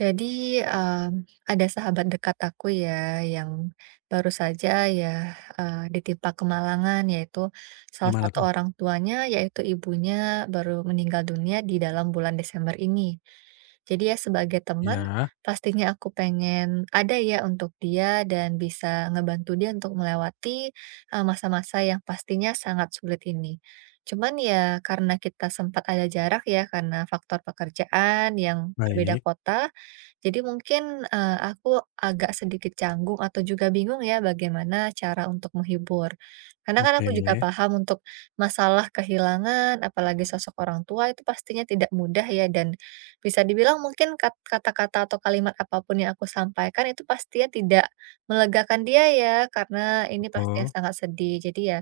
Jadi, ada sahabat dekat aku ya, yang baru saja ya, ditimpa kemalangan, yaitu salah Gimana satu tuh? orang tuanya, yaitu ibunya baru meninggal dunia di dalam bulan Desember ini. Jadi ya sebagai teman, Iya, pastinya aku pengen ada ya untuk dia dan bisa ngebantu dia untuk melewati, masa-masa yang pastinya sangat sulit ini. Cuman ya karena kita sempat ada jarak ya, karena faktor pekerjaan yang berbeda baik, kota, jadi mungkin, aku agak sedikit canggung atau juga bingung ya bagaimana cara untuk menghibur. Karena kan oke, aku juga paham untuk masalah kehilangan, apalagi sosok orang tua itu pastinya tidak mudah ya, dan bisa dibilang mungkin kata-kata atau kalimat apapun yang aku sampaikan itu pastinya tidak melegakan dia ya, karena ini pastinya betul, sangat sedih. Jadi ya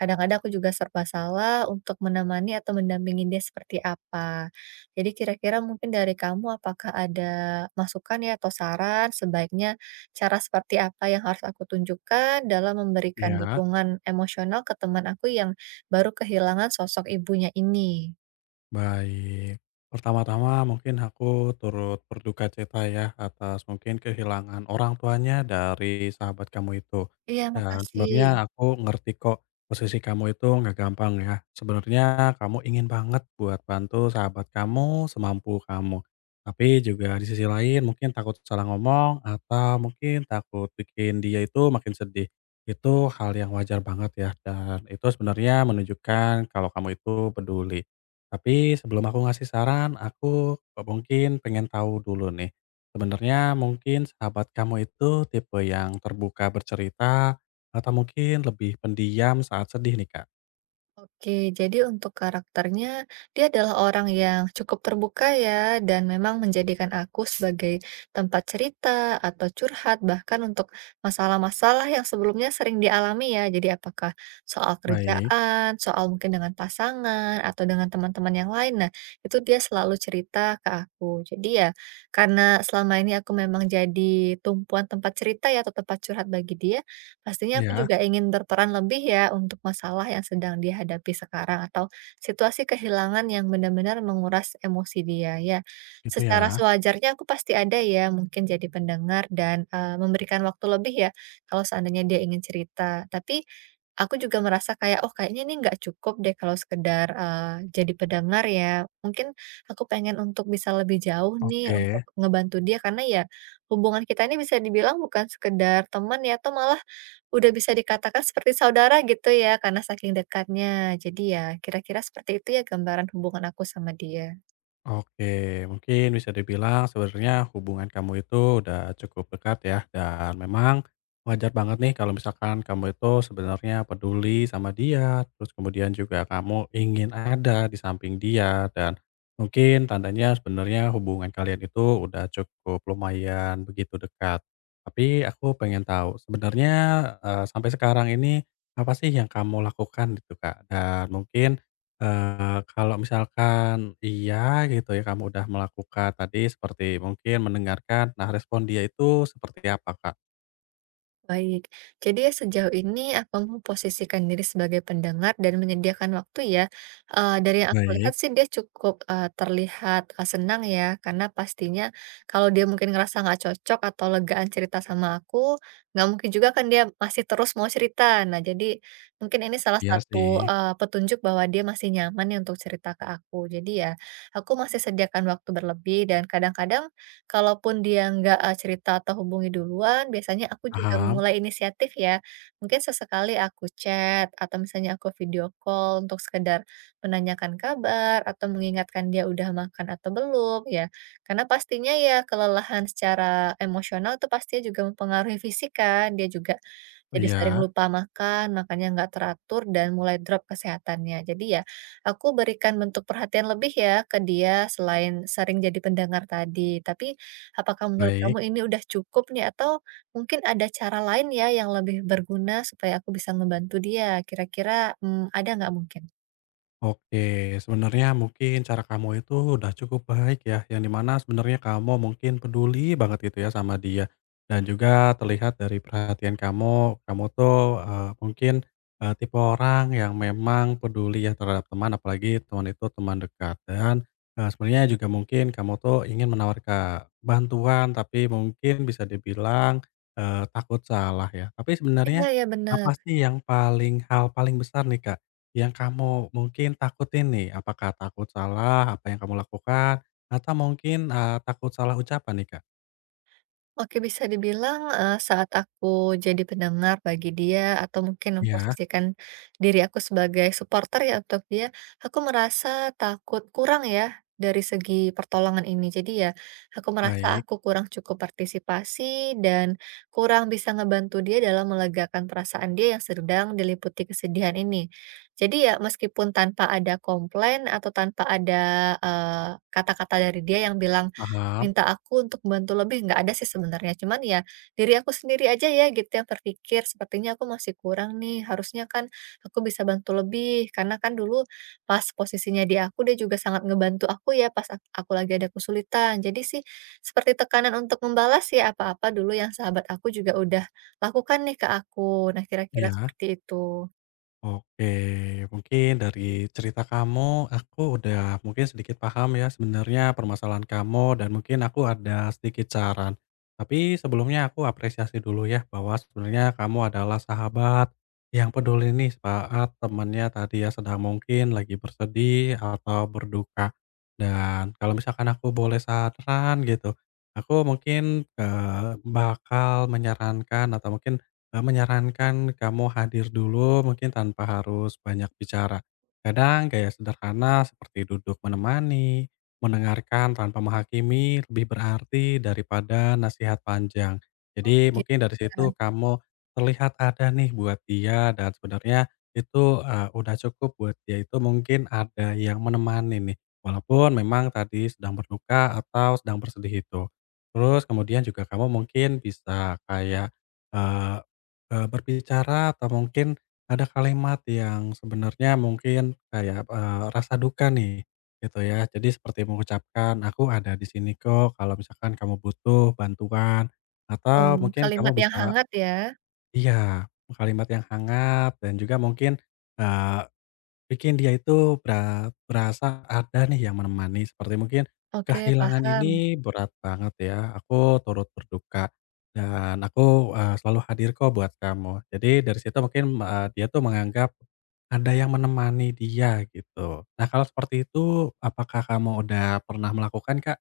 kadang-kadang aku juga serba salah untuk menemani atau mendampingi dia seperti apa. Jadi kira-kira mungkin dari kamu apakah ada masukan ya atau saran sebaiknya cara seperti apa yang harus aku tunjukkan dalam memberikan iya. dukungan emosional ke teman aku yang baru kehilangan sosok ibunya ini? Baik. Pertama-tama mungkin aku turut berduka cita ya atas mungkin kehilangan orang tuanya dari sahabat kamu itu. Iya, Dan makasih. sebenarnya aku ngerti kok posisi kamu itu nggak gampang ya. Sebenarnya kamu ingin banget buat bantu sahabat kamu semampu kamu. Tapi juga di sisi lain mungkin takut salah ngomong atau mungkin takut bikin dia itu makin sedih. Itu hal yang wajar banget ya dan itu sebenarnya menunjukkan kalau kamu itu peduli. Tapi sebelum aku ngasih saran, aku kok mungkin pengen tahu dulu nih. Sebenarnya mungkin sahabat kamu itu tipe yang terbuka bercerita atau mungkin lebih pendiam saat sedih nih, Kak? Oke, jadi untuk karakternya, dia adalah orang yang cukup terbuka ya, dan memang menjadikan aku sebagai tempat cerita atau curhat, bahkan untuk masalah-masalah yang sebelumnya sering dialami ya. Jadi apakah soal Baik, kerjaan, soal mungkin dengan pasangan, atau dengan teman-teman yang lain. Nah, itu dia selalu cerita ke aku. Jadi ya, karena selama ini aku memang jadi tumpuan tempat cerita ya, atau tempat curhat bagi dia, pastinya aku ya, juga ingin berperan lebih ya untuk masalah yang sedang dihadapi sekarang atau situasi kehilangan yang benar-benar menguras emosi dia ya. gitu Secara ya. sewajarnya aku pasti ada ya mungkin jadi pendengar dan memberikan waktu lebih ya kalau seandainya dia ingin cerita. Tapi aku juga merasa kayak oh kayaknya ini nggak cukup deh kalau sekedar jadi pendengar ya. Mungkin aku pengen untuk bisa lebih jauh nih untuk Oke. ngebantu dia karena ya hubungan kita ini bisa dibilang bukan sekedar teman ya, atau malah udah bisa dikatakan seperti saudara gitu ya, karena saking dekatnya. Jadi ya kira-kira seperti itu ya gambaran hubungan aku sama dia. Oke, mungkin bisa dibilang sebenarnya hubungan kamu itu udah cukup dekat ya dan memang wajar banget nih kalau misalkan kamu itu sebenarnya peduli sama dia, terus kemudian juga kamu ingin ada di samping dia dan mungkin tandanya sebenarnya hubungan kalian itu udah cukup lumayan begitu dekat. Tapi aku pengen tahu sebenarnya, sampai sekarang ini apa sih yang kamu lakukan gitu, Kak? Dan mungkin kalau misalkan iya gitu ya, kamu udah melakukan tadi seperti mungkin mendengarkan, nah respon dia itu seperti apa, Kak? Baik, jadi ya sejauh ini aku memposisikan diri sebagai pendengar dan menyediakan waktu ya. Dari yang aku lihat Baik, sih dia cukup, terlihat, senang ya karena pastinya kalau dia mungkin ngerasa nggak cocok atau legaan cerita sama aku, nggak mungkin juga kan dia masih terus mau cerita. Nah jadi mungkin ini salah iya sih. satu, petunjuk bahwa dia masih nyaman nih untuk cerita ke aku. Jadi ya aku masih sediakan waktu berlebih dan kadang-kadang kalaupun dia nggak, cerita atau hubungi duluan, biasanya aku juga Paham, memulai inisiatif ya. Mungkin sesekali aku chat atau misalnya aku video call untuk sekedar menanyakan kabar atau mengingatkan dia udah makan atau belum ya. Karena pastinya ya kelelahan secara emosional itu pastinya juga mempengaruhi fisik kan, dia juga jadi sering iya, lupa makan, makannya nggak teratur dan mulai drop kesehatannya. Jadi ya aku berikan bentuk perhatian lebih ya ke dia selain sering jadi pendengar tadi, tapi apakah menurut kamu baik. ini udah cukup nih atau mungkin ada cara lain ya yang lebih berguna supaya aku bisa ngebantu dia? Kira-kira, ada nggak mungkin? Oke, sebenarnya mungkin cara kamu itu udah cukup baik ya, yang dimana sebenarnya kamu mungkin peduli banget gitu ya sama dia. Dan juga terlihat dari perhatian kamu, kamu tuh mungkin tipe orang yang memang peduli ya terhadap teman, apalagi teman itu teman dekat. Dan sebenarnya juga mungkin kamu tuh ingin menawarkan bantuan, tapi mungkin bisa dibilang takut salah ya. Tapi Iya sebenarnya ya bener. apa sih yang paling hal paling besar nih kak? Yang kamu mungkin takutin nih, apakah takut salah apa yang kamu lakukan, atau mungkin, takut salah ucapan nih, Kak? Oke, bisa dibilang, saat aku jadi pendengar bagi dia atau mungkin Iya, memposisikan diri aku sebagai supporter ya untuk dia, aku merasa takut kurang ya dari segi pertolongan ini. Jadi ya, aku merasa baik, aku kurang cukup partisipasi dan kurang bisa ngebantu dia dalam melegakan perasaan dia yang sedang diliputi kesedihan ini. Jadi ya meskipun tanpa ada komplain atau tanpa ada, eee, kata-kata dari dia yang bilang, paham, minta aku untuk bantu lebih, nggak ada sih sebenarnya, cuman ya diri aku sendiri aja ya gitu yang terpikir, "Sepertinya aku masih kurang nih, harusnya kan aku bisa bantu lebih." Karena kan dulu pas posisinya di aku, dia juga sangat ngebantu aku ya pas aku lagi ada kesulitan. Jadi sih seperti tekanan untuk membalas ya apa-apa dulu yang sahabat aku juga udah lakukan nih ke aku. Nah kira-kira iya. seperti itu. Oke, mungkin dari cerita kamu, aku udah mungkin sedikit paham ya sebenarnya permasalahan kamu dan mungkin aku ada sedikit saran. Tapi sebelumnya aku apresiasi dulu ya bahwa sebenarnya kamu adalah sahabat yang peduli nih saat temannya tadi ya sedang mungkin lagi bersedih atau berduka. Dan kalau misalkan aku boleh saran gitu, aku mungkin bakal menyarankan atau mungkin menyarankan kamu hadir dulu mungkin tanpa harus banyak bicara. Kadang gaya sederhana seperti duduk menemani, mendengarkan tanpa menghakimi lebih berarti daripada nasihat panjang. Oh. Jadi Gitu mungkin dari ya, situ kamu terlihat ada nih buat dia dan sebenarnya itu, udah cukup buat dia itu mungkin ada yang menemani nih, walaupun memang tadi sedang berduka atau sedang bersedih itu. Terus kemudian juga kamu mungkin bisa kayak, eh, berbicara atau mungkin ada kalimat yang sebenarnya mungkin kayak, rasa duka nih, gitu ya. Jadi seperti mengucapkan, "Aku ada di sini kok kalau misalkan kamu butuh bantuan," atau mungkin kalimat kamu yang bisa hangat ya. iya, kalimat yang hangat dan juga mungkin, Bikin dia itu berasa ada nih yang menemani, seperti mungkin Oke, kehilangan paham. ini berat banget ya, aku turut berduka dan aku, selalu hadir kok buat kamu. Jadi dari situ mungkin, dia tuh menganggap ada yang menemani dia gitu. Nah kalau seperti itu, apakah kamu udah pernah melakukan, Kak?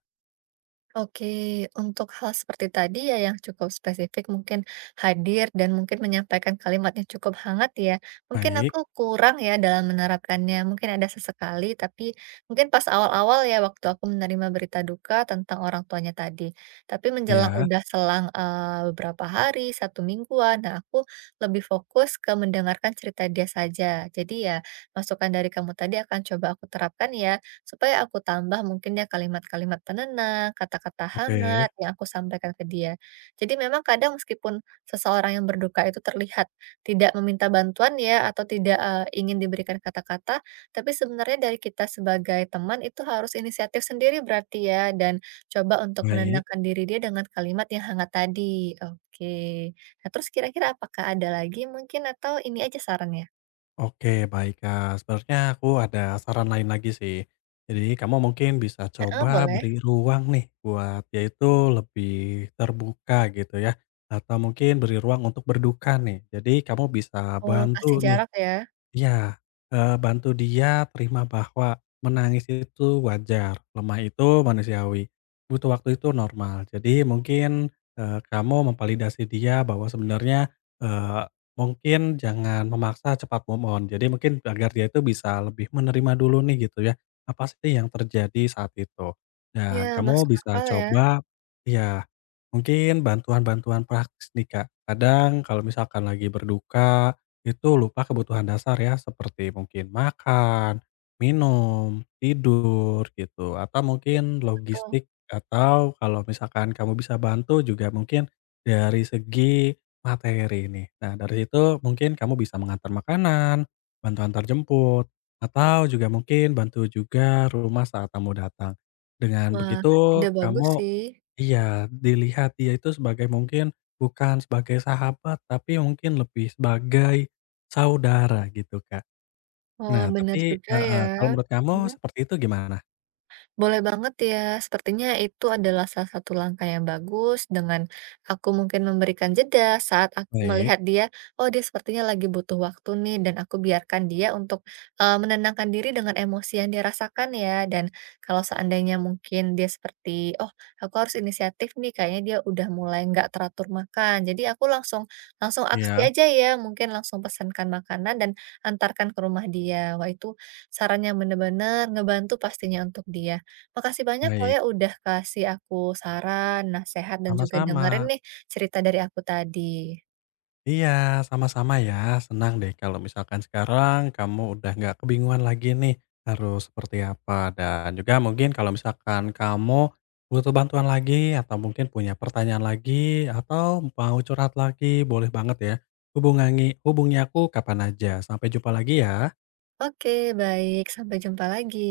Oke, untuk hal seperti tadi ya yang cukup spesifik mungkin hadir dan mungkin menyampaikan kalimatnya cukup hangat ya. Mungkin Baik, aku kurang ya dalam menerapkannya. Mungkin ada sesekali tapi mungkin pas awal-awal ya waktu aku menerima berita duka tentang orang tuanya tadi. Tapi menjelang ya udah selang beberapa hari, 1 mingguan, nah aku lebih fokus ke mendengarkan cerita dia saja. Jadi ya masukan dari kamu tadi akan coba aku terapkan ya supaya aku tambah mungkin ya kalimat-kalimat penenang, kata-kata hangat oke, yang aku sampaikan ke dia. Jadi memang kadang meskipun seseorang yang berduka itu terlihat tidak meminta bantuan ya atau tidak ingin diberikan kata-kata, tapi sebenarnya dari kita sebagai teman itu harus inisiatif sendiri berarti ya dan coba untuk baik. menenangkan diri dia dengan kalimat yang hangat tadi. Oke. Nah terus kira-kira apakah ada lagi mungkin atau ini aja sarannya? Oke, baik, Kak. Sebenarnya aku ada saran lain lagi sih. Jadi kamu mungkin bisa Heeh, coba boleh. beri ruang nih buat yaitu lebih terbuka gitu ya, atau mungkin beri ruang untuk berduka nih. Jadi kamu bisa Oh kasih bantu nih jarak ya? Iya, bantu dia terima bahwa menangis itu wajar, lemah itu manusiawi, butuh waktu itu normal. Jadi mungkin, kamu memvalidasi dia bahwa sebenarnya, eee, mungkin jangan memaksa cepat move on. Jadi mungkin agar dia itu bisa lebih menerima dulu nih gitu ya, apa sih yang terjadi saat itu. Ya Dan kamu masuk bisa akal ya. coba ya mungkin bantuan-bantuan praktis nih, Kak. Kadang kalau misalkan lagi berduka itu lupa kebutuhan dasar ya, seperti mungkin makan, minum, tidur, gitu, atau Iya, mungkin betul. logistik, atau kalau misalkan kamu bisa bantu juga mungkin dari segi materi nih. Nah, dari situ mungkin kamu bisa mengantar makanan, bantu antar jemput, atau juga mungkin bantu juga rumah saat tamu datang. Dengan Wah, ide begitu bagus kamu sih. Iya, dilihat dia itu sebagai mungkin bukan sebagai sahabat, tapi mungkin lebih sebagai saudara gitu, Kak. Wah, Nah, bener tapi juga heeh, ya. kalau menurut kamu Mhm. seperti itu gimana? Boleh banget ya, sepertinya itu adalah salah satu langkah yang bagus dengan aku mungkin memberikan jeda saat aku Baik, melihat dia, oh dia sepertinya lagi butuh waktu nih dan aku biarkan dia untuk menenangkan diri dengan emosi yang dia rasakan ya. Dan kalau seandainya mungkin dia seperti, oh aku harus inisiatif nih, kayaknya dia udah mulai nggak teratur makan. Jadi aku langsung langsung aksi iya, aja ya, mungkin langsung pesankan makanan dan antarkan ke rumah dia. Wah itu sarannya bener-bener ngebantu pastinya untuk dia. Makasih banyak loh baik. ya udah kasih aku saran, nasihat, dan juga dengerin Sama-sama. nih cerita dari aku tadi. Iya, sama-sama ya. Senang deh kalau misalkan sekarang kamu udah nggak kebingungan lagi nih harus seperti apa. Dan juga mungkin kalau misalkan kamu butuh bantuan lagi atau mungkin punya pertanyaan lagi atau mau curhat lagi, boleh banget ya. Hubungi aku kapan aja. Sampai jumpa lagi ya. Oke, baik. Sampai jumpa lagi.